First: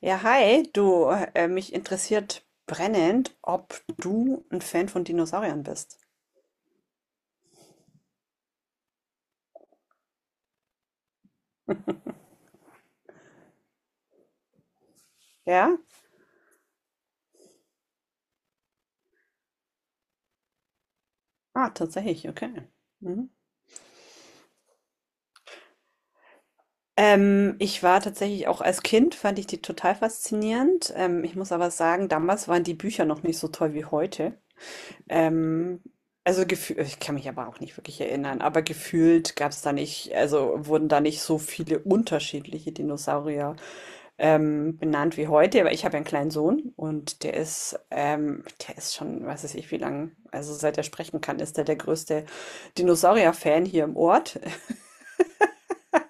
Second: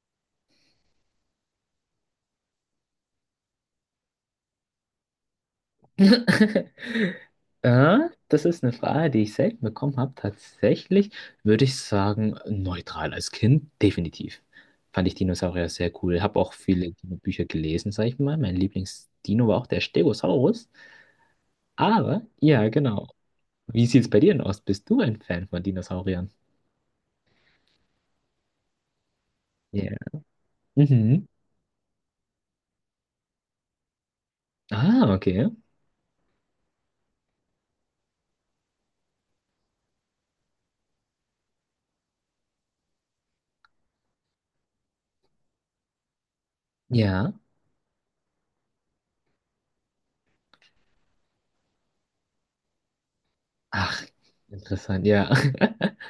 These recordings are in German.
Ja, hi, du, mich interessiert brennend, ob du ein Fan von Dinosauriern bist. Ja, das ist eine Frage, die ich selten bekommen habe. Tatsächlich würde ich sagen, neutral als Kind, definitiv. Fand ich Dinosaurier Ja? sehr cool. Habe auch viele Dino-Bücher gelesen, sag ich mal. Mein Lieblingsdino war auch der Stegosaurus. Ah, Aber, tatsächlich, okay. ja, genau. Mhm. Wie sieht es bei dir denn aus? Bist du ein Fan von Dinosauriern? Ich war tatsächlich auch als Kind, fand ich die Ja. total faszinierend. Mhm. Ich muss aber sagen, damals waren die Bücher noch nicht so toll wie heute. Ah, okay. Ähm, also gefühlt, ich kann mich aber auch nicht wirklich erinnern, aber gefühlt gab es da nicht, also wurden da nicht so viele unterschiedliche Dinosaurier benannt wie heute, aber ich habe ja einen kleinen Sohn und Ja. Der ist schon, weiß ich, wie lang, also seit er sprechen kann, ist er der größte Dinosaurier-Fan hier im Ach, Ort. interessant, ja.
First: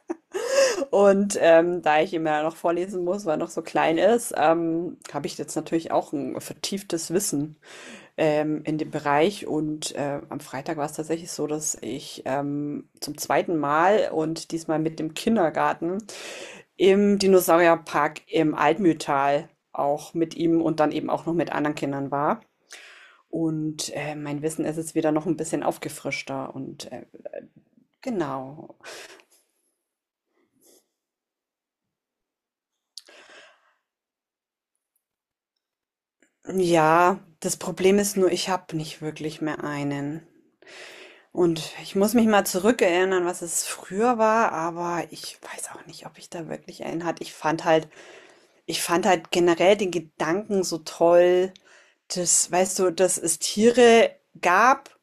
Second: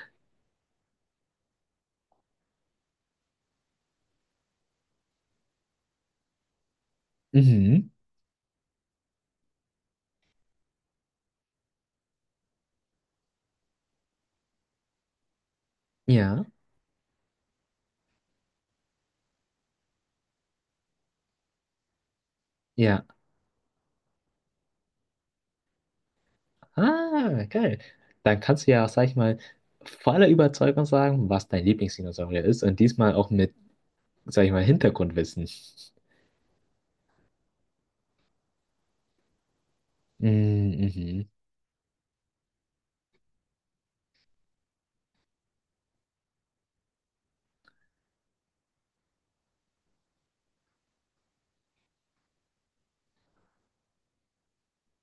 Und da ich ihm ja noch vorlesen muss, weil er noch so klein ist, habe ich jetzt natürlich auch ein vertieftes Wissen Mhm. In dem Bereich. Und am Freitag war es tatsächlich so, dass ich zum zweiten Mal und diesmal mit dem Kindergarten Ja, im Dinosaurierpark im Altmühltal auch mit ihm und dann eben auch noch mit anderen Kindern war. ja. Und, mein Wissen ist jetzt wieder noch ein bisschen aufgefrischter und, Ah, geil. Dann kannst du genau. ja auch, sag ich mal, voller Überzeugung sagen, was dein Lieblingsdinosaurier ist und diesmal auch mit, sag ich mal, Hintergrundwissen. Ja, das Problem ist nur, ich habe nicht wirklich mehr einen. Mm, mhm. Und ich muss mich mal zurückerinnern, was es früher war, aber ich weiß auch nicht, ob ich da wirklich einen hatte. Ich fand halt generell den Gedanken so toll. Das weißt du, dass es Tiere gab,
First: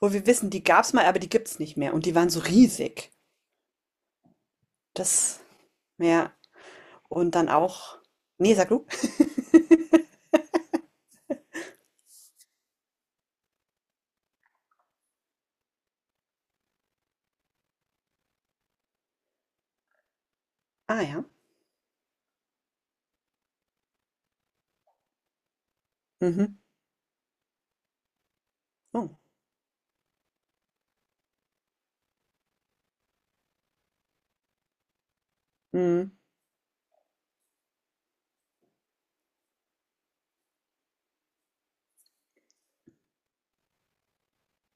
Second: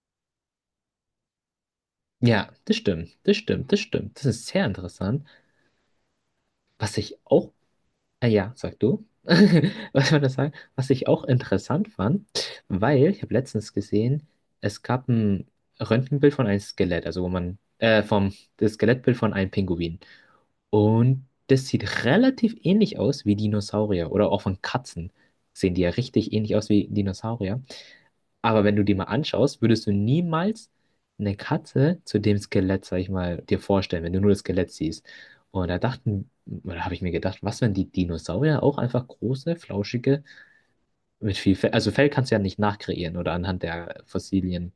wo wir wissen, die gab's mal, aber die gibt's nicht mehr und die waren so Ja, das riesig. stimmt, das stimmt, das stimmt. Das ist sehr interessant. Das ja, Was ich und dann auch, auch ah ja, ne, sag sag du. du, was soll das sagen? Was ich auch interessant fand, weil ich habe letztens gesehen, es gab ein Röntgenbild von einem Skelett, also wo man, vom, das Skelettbild von einem Pinguin. Ah Und ja. das sieht relativ ähnlich aus wie Dinosaurier oder auch von Katzen. Sehen die ja richtig ähnlich Mhm. aus wie Dinosaurier. Aber wenn du die mal Oh. anschaust, würdest du niemals eine Katze zu dem Skelett, sag ich mal, dir vorstellen, wenn du nur das Skelett siehst. Und da Mhm. dachten, oder habe ich mir gedacht, was, wenn die Dinosaurier auch einfach große, flauschige, mit viel Fell, also Fell kannst du ja nicht nachkreieren oder anhand der Fossilien,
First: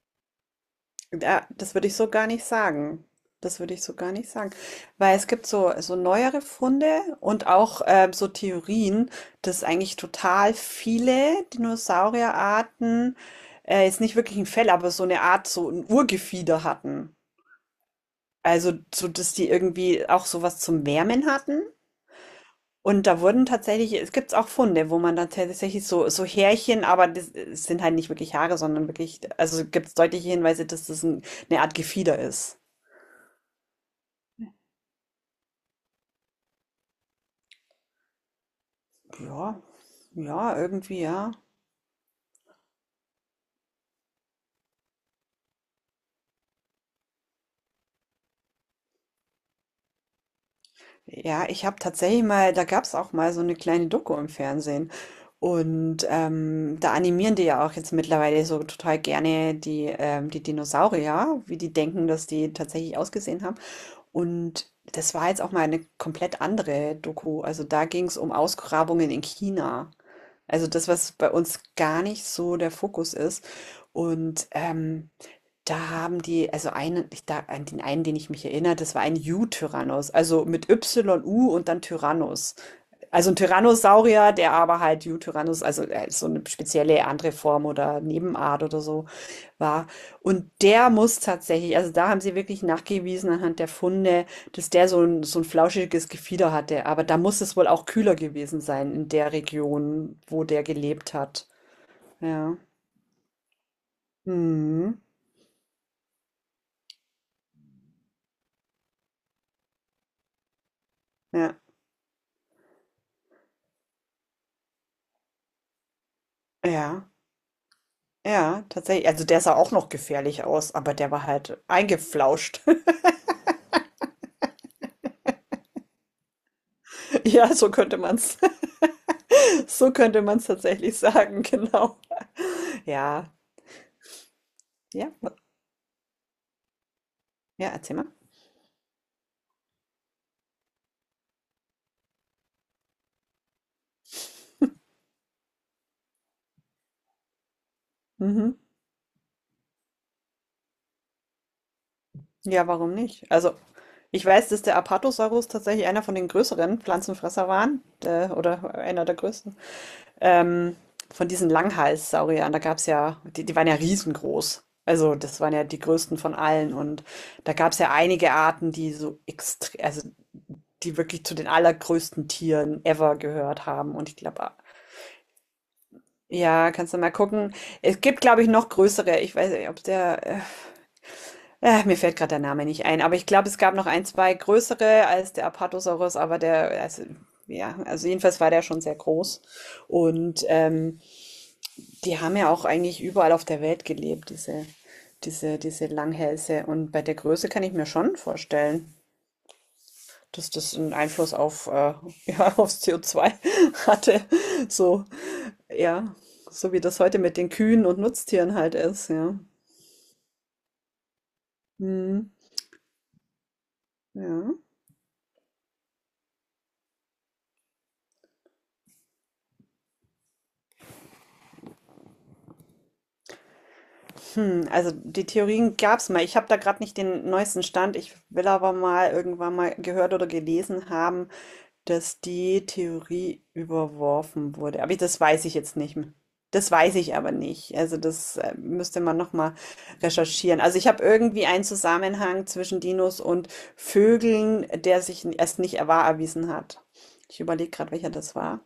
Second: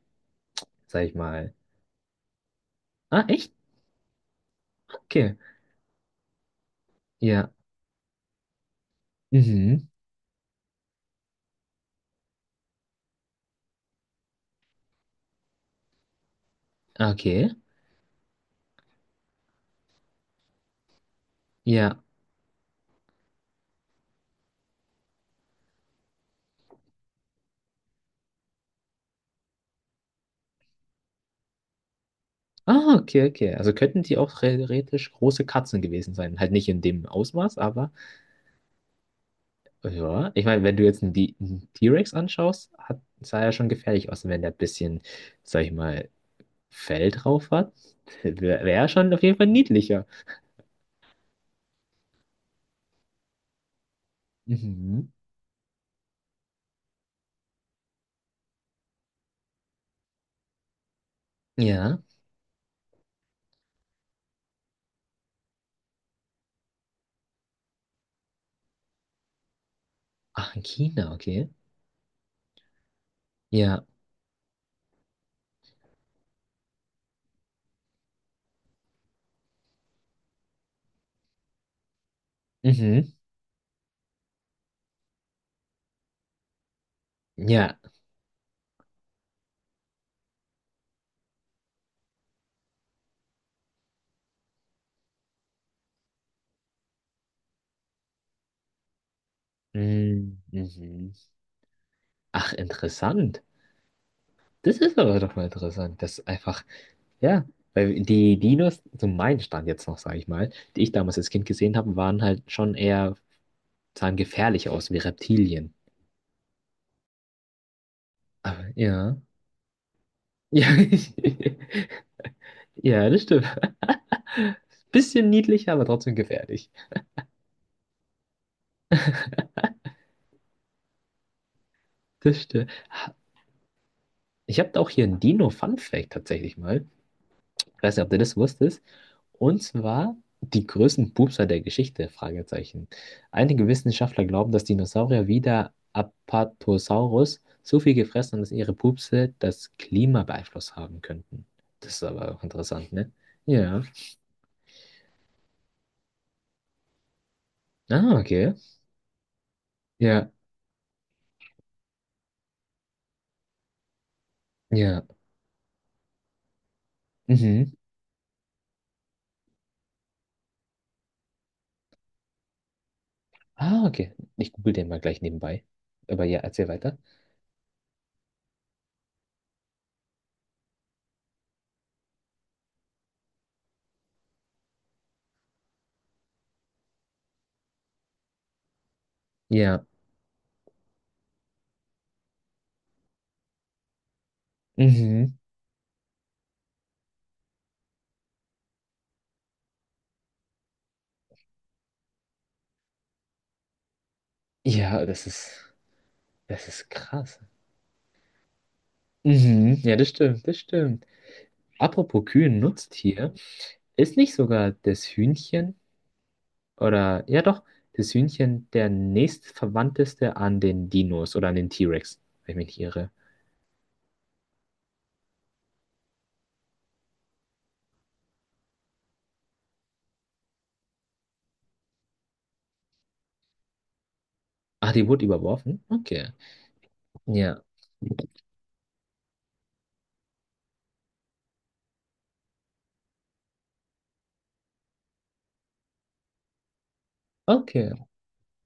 sag ich Da mal. das würde ich so gar nicht sagen. Ah, echt? Das würde ich so gar nicht sagen. Weil es Okay. gibt so neuere Funde und Ja. auch, so Theorien, dass Mhm. eigentlich total viele Dinosaurierarten, jetzt nicht wirklich ein Fell, aber so eine Art so ein Urgefieder hatten. Okay. Also, so dass die irgendwie auch sowas zum Wärmen hatten. Ja. Und da wurden tatsächlich, es gibt auch Funde, wo man dann tatsächlich so, so Härchen, aber das es sind halt nicht wirklich Haare, sondern wirklich, also gibt es deutliche Hinweise, dass das ein, eine Art Gefieder ist. Ah, okay, okay. Also könnten die auch theoretisch große Katzen gewesen sein. Halt nicht in dem Ausmaß, aber Ja, ja. Ich ja, meine, wenn du irgendwie, jetzt einen ja. Einen T-Rex anschaust, hat, sah er schon gefährlich aus. Und wenn der ein bisschen, sag ich mal, Fell drauf hat, wäre er schon auf jeden Fall niedlicher. Ja, ich habe tatsächlich mal da gab's auch mal so eine kleine Doku im Fernsehen. Mhm. Und, da animieren die ja auch jetzt mittlerweile so total gerne die, die Dinosaurier, wie die Ja. denken, dass die tatsächlich ausgesehen haben. Und das war jetzt auch mal eine komplett andere Doku. Also, da ging's um Ausgrabungen in China. Ach, in Also das, China, was bei okay. uns gar nicht so der Fokus ist. Ja. Und da haben die, also einen, ich, da, an den einen, den ich mich erinnere, das war ein U-Tyrannos, also mit Y-U und dann Tyrannos. Mhm. Also ein Tyrannosaurier, der aber halt U-Tyrannos, also so eine spezielle andere Form Ja. oder Nebenart oder so war. Und der muss tatsächlich, also da haben sie wirklich nachgewiesen anhand der Funde, dass der so ein flauschiges Gefieder hatte. Aber da muss es wohl auch kühler gewesen sein in der Region, Mm, wo der mhm. gelebt hat. Ach, Ja. interessant. Das Mhm. ist aber doch mal interessant, dass einfach ja, weil die Dinos, so mein Stand jetzt noch, sage ich mal, die ich damals als Kind Ja, gesehen habe, waren halt schon eher, sahen gefährlich aus wie Reptilien. ja, ja, Aber tatsächlich. ja. Also der sah auch noch gefährlich Ja, aus, aber der war halt eingeflauscht. ja, das stimmt. Bisschen niedlich, aber trotzdem gefährlich. Ja, so könnte man's, so könnte man's tatsächlich sagen, genau. Das stimmt. Ja, Ich habe auch hier ja, einen Dino-Fun-Fact tatsächlich mal. ja, Ich weiß erzähl nicht, mal. ob du das wusstest. Und zwar die größten Pupser der Geschichte, Fragezeichen. Einige Wissenschaftler glauben, dass Dinosaurier wie der Apatosaurus so viel gefressen haben, dass Mhm. ihre Pupse das Klima beeinflusst haben könnten. Das ist aber auch Ja, interessant, warum ne? nicht? Also, Ja. ich weiß, dass der Apatosaurus tatsächlich einer von den größeren Pflanzenfresser waren, Ah, okay. oder einer der größten. Ja. Ähm, von diesen Langhalssauriern, da gab es ja, die, die waren ja riesengroß. Ja. Also, das waren ja die größten von allen. Und da Mhm. gab es ja einige Arten, die so extrem, also die wirklich zu den allergrößten Tieren ever gehört Ah, haben. Und okay. ich Ich glaube, google den mal gleich nebenbei. Aber ja, erzähl ja, kannst weiter. du mal gucken. Es gibt, glaube ich, noch größere. Ich weiß nicht, ob der mir fällt gerade der Name nicht ein, aber ich glaube, es gab noch ein, 2 größere als der Apatosaurus, aber der, also, ja, also jedenfalls war der schon sehr groß. Ja. Und die haben ja auch eigentlich überall auf der Welt gelebt, diese, Mhm. diese, diese Langhälse. Und bei der Größe kann ich mir schon vorstellen, dass das einen Einfluss auf, ja, aufs CO2 hatte. Ja, So, ja, das so wie ist das heute mit krass. den Kühen und Nutztieren halt ist, ja. Mhm. Ja, das stimmt, das stimmt. Apropos Hm, Kühe, ein Nutztier, ist nicht ja. sogar das Hühnchen oder ja doch, das Hühnchen der nächstverwandteste an den Dinos oder an den T-Rex, wenn ich mich nicht irre. Hm, also die Theorien gab's mal. Ich habe da gerade nicht den neuesten Stand. Ich will aber mal irgendwann mal gehört oder gelesen haben, dass die Theorie überworfen wurde. Ah, Aber die das wurde weiß ich jetzt überworfen? nicht. Okay. Das weiß ich aber Ja, nicht. Also das müsste man noch mal recherchieren. Also ich habe irgendwie einen Zusammenhang zwischen Dinos und Vögeln, der sich erst nicht wahr erwiesen hat. Ich überlege okay. gerade, welcher das war.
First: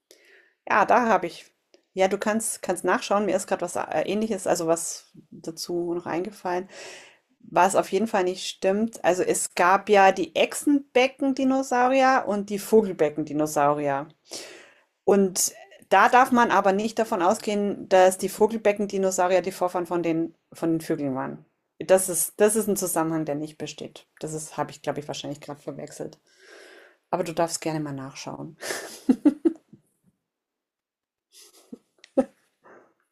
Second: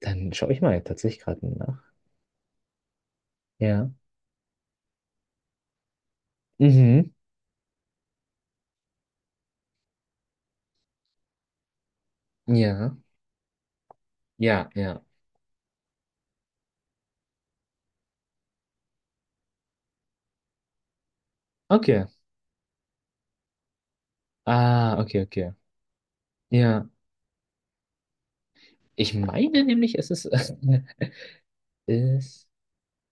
Dann schaue ich mal Ja, da tatsächlich habe gerade ich. nach. Ja, du kannst nachschauen. Mir ist gerade was Ja. Ähnliches, also was dazu noch eingefallen. Mhm. Was auf jeden Fall nicht stimmt. Also es gab ja die Echsenbecken-Dinosaurier und die Ja. Vogelbecken-Dinosaurier. Ja, ja. Und da darf man aber nicht davon ausgehen, dass die Vogelbecken-Dinosaurier die Vorfahren von den Vögeln waren. Okay. Das ist ein Zusammenhang, der nicht besteht. Das ist, habe ich, Ah, glaube ich, okay, wahrscheinlich okay. gerade verwechselt. Ja. Aber du darfst gerne mal nachschauen. Ich meine nämlich, es ist, ist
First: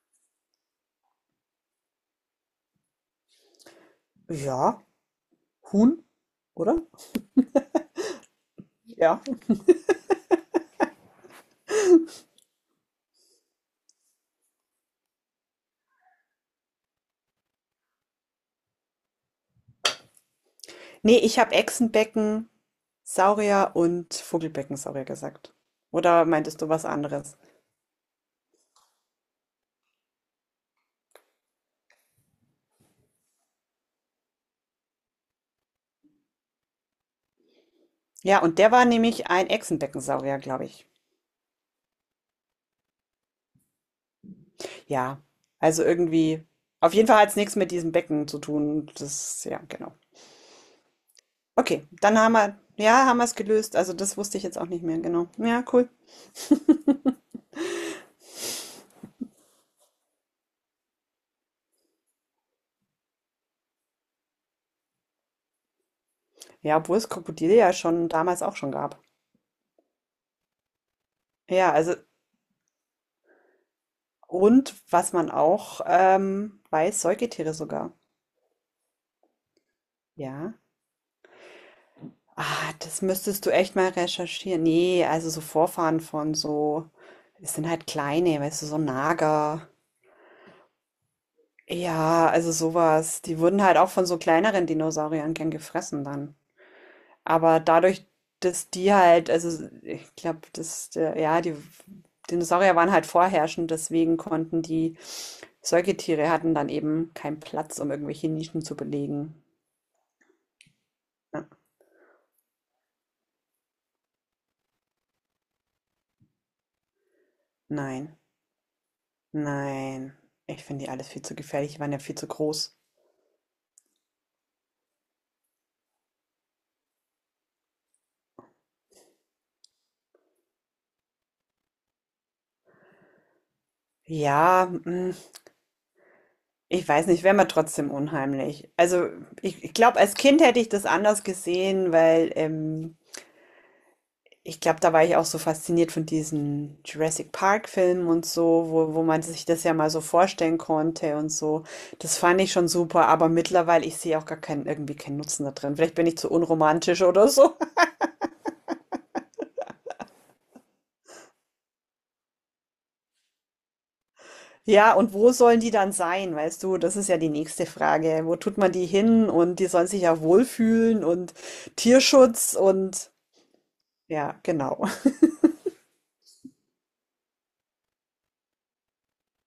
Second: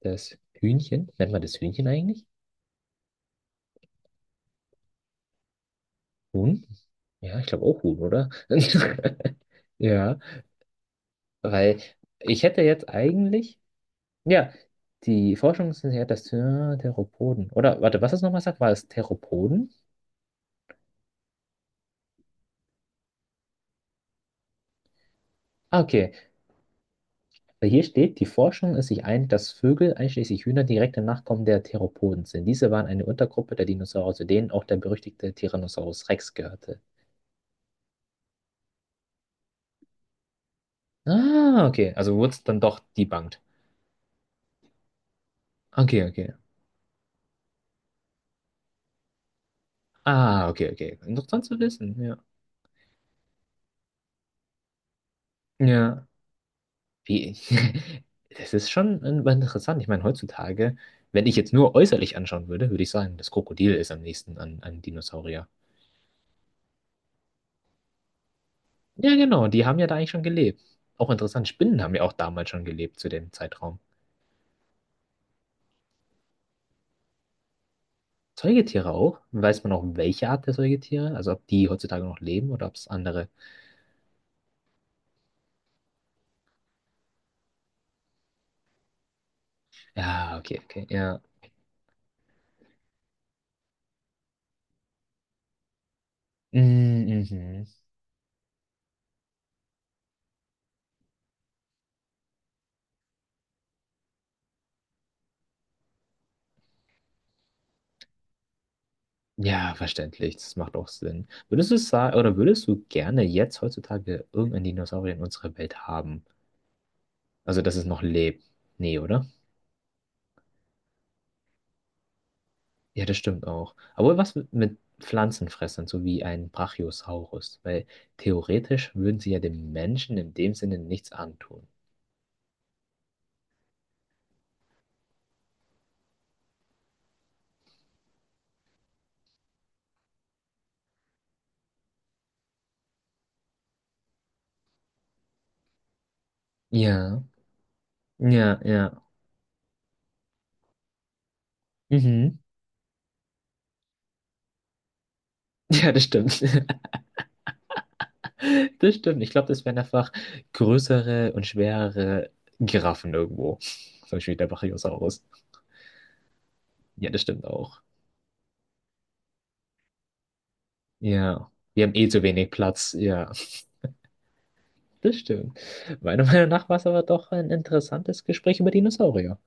das Hühnchen. Nennt man das Hühnchen eigentlich? Ja, Huhn, Huhn? oder? Ja, ich glaube auch Huhn, oder? Ja. Ja, weil ich hätte jetzt eigentlich, ja, die Forschung ist ja das Theropoden. Oder, warte, was das nochmal sagt, war es Theropoden? Nee, ich habe Echsenbecken, Saurier und Vogelbeckensaurier gesagt. Ah, okay, Oder meintest du was anderes? weil hier steht, die Forschung ist sich einig, dass Vögel, einschließlich Hühner, direkte Nachkommen der Theropoden sind. Diese waren eine Untergruppe der Dinosaurier, zu denen auch der berüchtigte Tyrannosaurus Rex gehörte. Ja, und der war nämlich ein Echsenbeckensaurier, glaube ich. Ah, okay, also wurde es dann doch debunked. Ja, also Okay, okay. irgendwie. Auf jeden Fall hat es nichts mit diesem Becken zu tun. Das, ja, genau. Ah, okay, okay. Interessant zu Okay, wissen, ja. dann haben wir, ja, haben wir es gelöst. Also das wusste ich jetzt auch nicht mehr, genau. Ja, cool. Ja. Wie, das ist schon interessant. Ich meine, heutzutage, wenn ich jetzt nur äußerlich anschauen würde, würde ich sagen, das Krokodil ist am nächsten an, an Dinosaurier. Ja, obwohl es Krokodile ja schon damals auch schon gab. Ja, genau, die haben ja da eigentlich schon gelebt. Auch interessant, Ja, Spinnen haben also, ja auch damals schon gelebt zu dem Zeitraum. und was man auch weiß, Säugetiere sogar. Säugetiere auch. Weiß man auch, welche Art der Ja. Säugetiere? Also ob die heutzutage noch leben oder Ah, ob es das andere. müsstest du echt mal recherchieren. Ne, also so Vorfahren von so es sind halt kleine, weißt du, so Nager. Ja, okay, okay, ja. Ja, also sowas. Die wurden halt auch von so kleineren Dinosauriern gern gefressen dann. Mm, Aber mhm. dadurch, dass die halt, also ich glaube, dass, ja, die Dinosaurier waren halt vorherrschend, deswegen konnten die Säugetiere hatten dann eben keinen Platz, um irgendwelche Nischen zu belegen. Ja, verständlich. Das macht auch Sinn. Ja, Würdest du sagen, oder würdest du gerne jetzt heutzutage irgendeinen Dinosaurier in unserer Welt haben? Also, dass es noch nein, lebt. Nee, oder? nein. Ich finde die alles viel zu gefährlich. Die waren ja viel zu groß. Ja, das stimmt auch. Aber was mit Pflanzenfressern, so wie ein Brachiosaurus? Weil theoretisch würden sie ja dem Menschen in dem Sinne nichts antun. Ja, ich weiß nicht, wäre mir trotzdem unheimlich. Also ich glaube, als Kind hätte ich das anders gesehen, weil ich glaube, da war ich auch so fasziniert von diesen Ja, Jurassic Park-Filmen und ja, so, ja. wo, wo man sich das ja mal so vorstellen konnte und so. Das Mhm. fand ich schon super, aber mittlerweile, ich sehe auch gar keinen, irgendwie keinen Nutzen da drin. Ja, Vielleicht das bin ich zu stimmt. unromantisch oder so. Das stimmt. Ich glaube, das wären einfach größere und schwerere Giraffen irgendwo. Zum Beispiel der Ja, und Brachiosaurus. wo sollen die dann sein, weißt du? Das ist Ja, ja das die stimmt nächste auch. Frage. Wo tut man die hin? Und die sollen sich ja wohlfühlen und Ja. Wir haben eh zu wenig Tierschutz Platz. und Ja. ja, genau. Das stimmt. Meiner Meinung nach war es aber doch ein interessantes Gespräch über Dinosaurier.